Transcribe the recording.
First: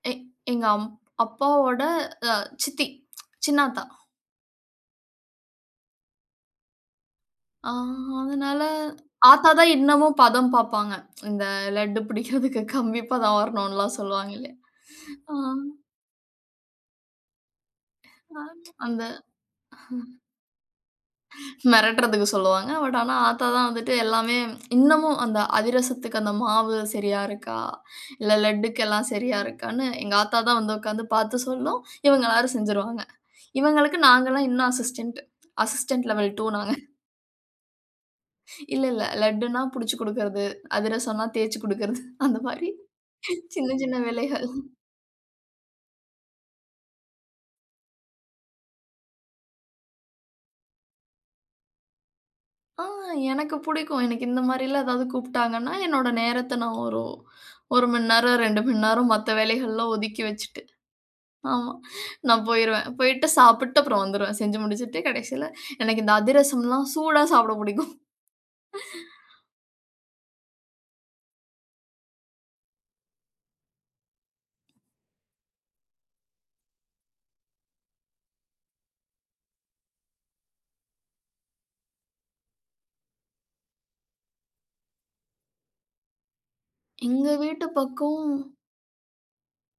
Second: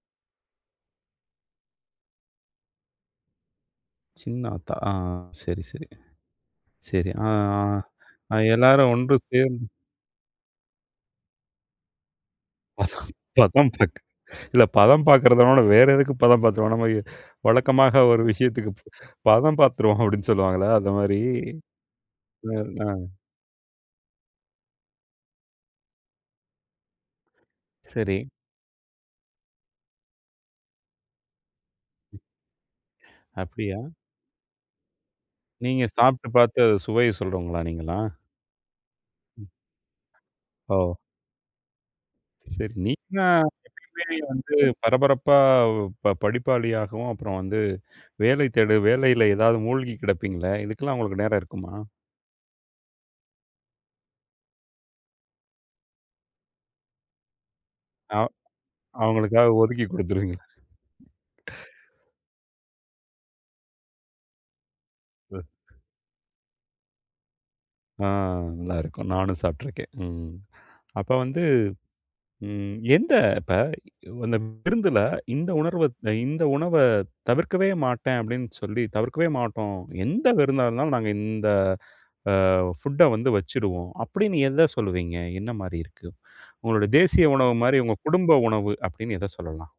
எ எங்க அம் அப்பாவோட சித்தி சின்ன ஆத்தா. சின்ன ஆத்தா ஆ, சரி சரி சரி ஆ, ஆ, அதனால எல்லாரும் ஒன்று ஆத்தா சேர்ந்து தான் இன்னமும் பதம் பார்ப்பாங்க. இந்த லட்டு பிடிப்பதற்கு கம்மிப்பதம் பதம் வரணும்ன்னு எல்லாம் சொல்லுவாங்க இல்லயா, இல்ல பதம் ஆ. பார்க்கிறதை விட வேறு எதற்கு பதம் பார்த்துடுவோம், நாம வழக்கமா ஒரு விஷயத்திற்கு அந்த, பதம் பார்த்துடுவோம் அப்படின்னு சொல்லுவாங்கல்ல அந்த மாதிரி. மிரட்டுறதுக்கு சொல்லுவாங்க. பட் ஆனா ஆத்தா தான் வந்துட்டு எல்லாமே இன்னமும் அந்த அதிரசத்திக்கு அந்த மாவு சரியா இருக்கா? சரி. இல்ல லட்டுக்கு எல்லாம் சரியா இருக்கான்னு எங்க ஆத்தா தான் வந்து உட்கார்ந்து பார்த்து சொல்லும். இவங்க எல்லாரும் செஞ்சுடுவாங்க. அப்படியா? இவங்களுக்கு நாங்க எல்லாம் இன்னும் அசிஸ்டன்ட். நீங்க அசிஸ்டன்ட் சாப்பிட்டு லெவல் டூ பார்த்த நாங்க. சுவையை சொல்றவங்களா நீங்க எல்லாம்? இல்ல இல்ல ம். லட்டுன்னா, பிடிச்சு குடுக்கறது, ஓ! அதிரசம்ன்னா, தேய்ச்சு குடுக்கறது அந்த மாதிரி சரி நீங்க சின்ன சின்ன எப்பவுமே வேலைகள். வந்து பரபரப்பா படிப்பாளியாகவும், அப்புறம் வந்து வேலை தேடு வேலையில ஏதாவது மூழ்கிக் கிடப்பீங்களே இதுக்கெல்லாம் உங்களுக்கு நேரம் இருக்குமா? ஆ, எனக்கு பிடிக்கும். எனக்கு இந்த மாதிரி எல்லாம் ஏதாவது கூப்பிட்டாங்கன்னா, என்னோட நேரத்தை நான் ஒரு 1 மணி அவ நேரம் 2 மணி நேரம் மத்த அவர்களுக்காக வேலைகள் ஒதுக்கி எல்லாம் ஒதுக்கி கொடுத்துடுவீங்க. வச்சுட்டு. ஆமா நான் போய்டுவேன். போய்ட்டு சாப்பிட்டுட்டு அப்புறம் வந்துவிடுவேன். செஞ்சு முடிச்சுட்டு ஓ! கடைசியில எனக்கு இந்த அதிரசம்லாம் சூடா சாப்பிட பிடிக்கும். ஆ, நல்லா இருக்கும். நானும் சாப்பிட்டிருக்கேன். ம். அப்ப வந்து எந்த இப்போ அந்த விருந்தில இந்த உணர்வ இந்த உணவை தவிர்க்கவே மாட்டேன். அப்படின்னு சொல்லி தவிர்க்கவே மாட்டோம். எந்த விருந்தாக இருந்தாலும் நாங்க இந்த ஃபுட்டை வந்து வச்சுடுவோம். அப்படின்னு எதை சொல்லுவீங்க என்ன மாதிரி இருக்கு உங்களுடைய தேசிய எங்க உணவு வீட்டு மாதிரி உங்க பக்கம். குடும்ப உணவு அப்படின்னு எதை சொல்லலாம்?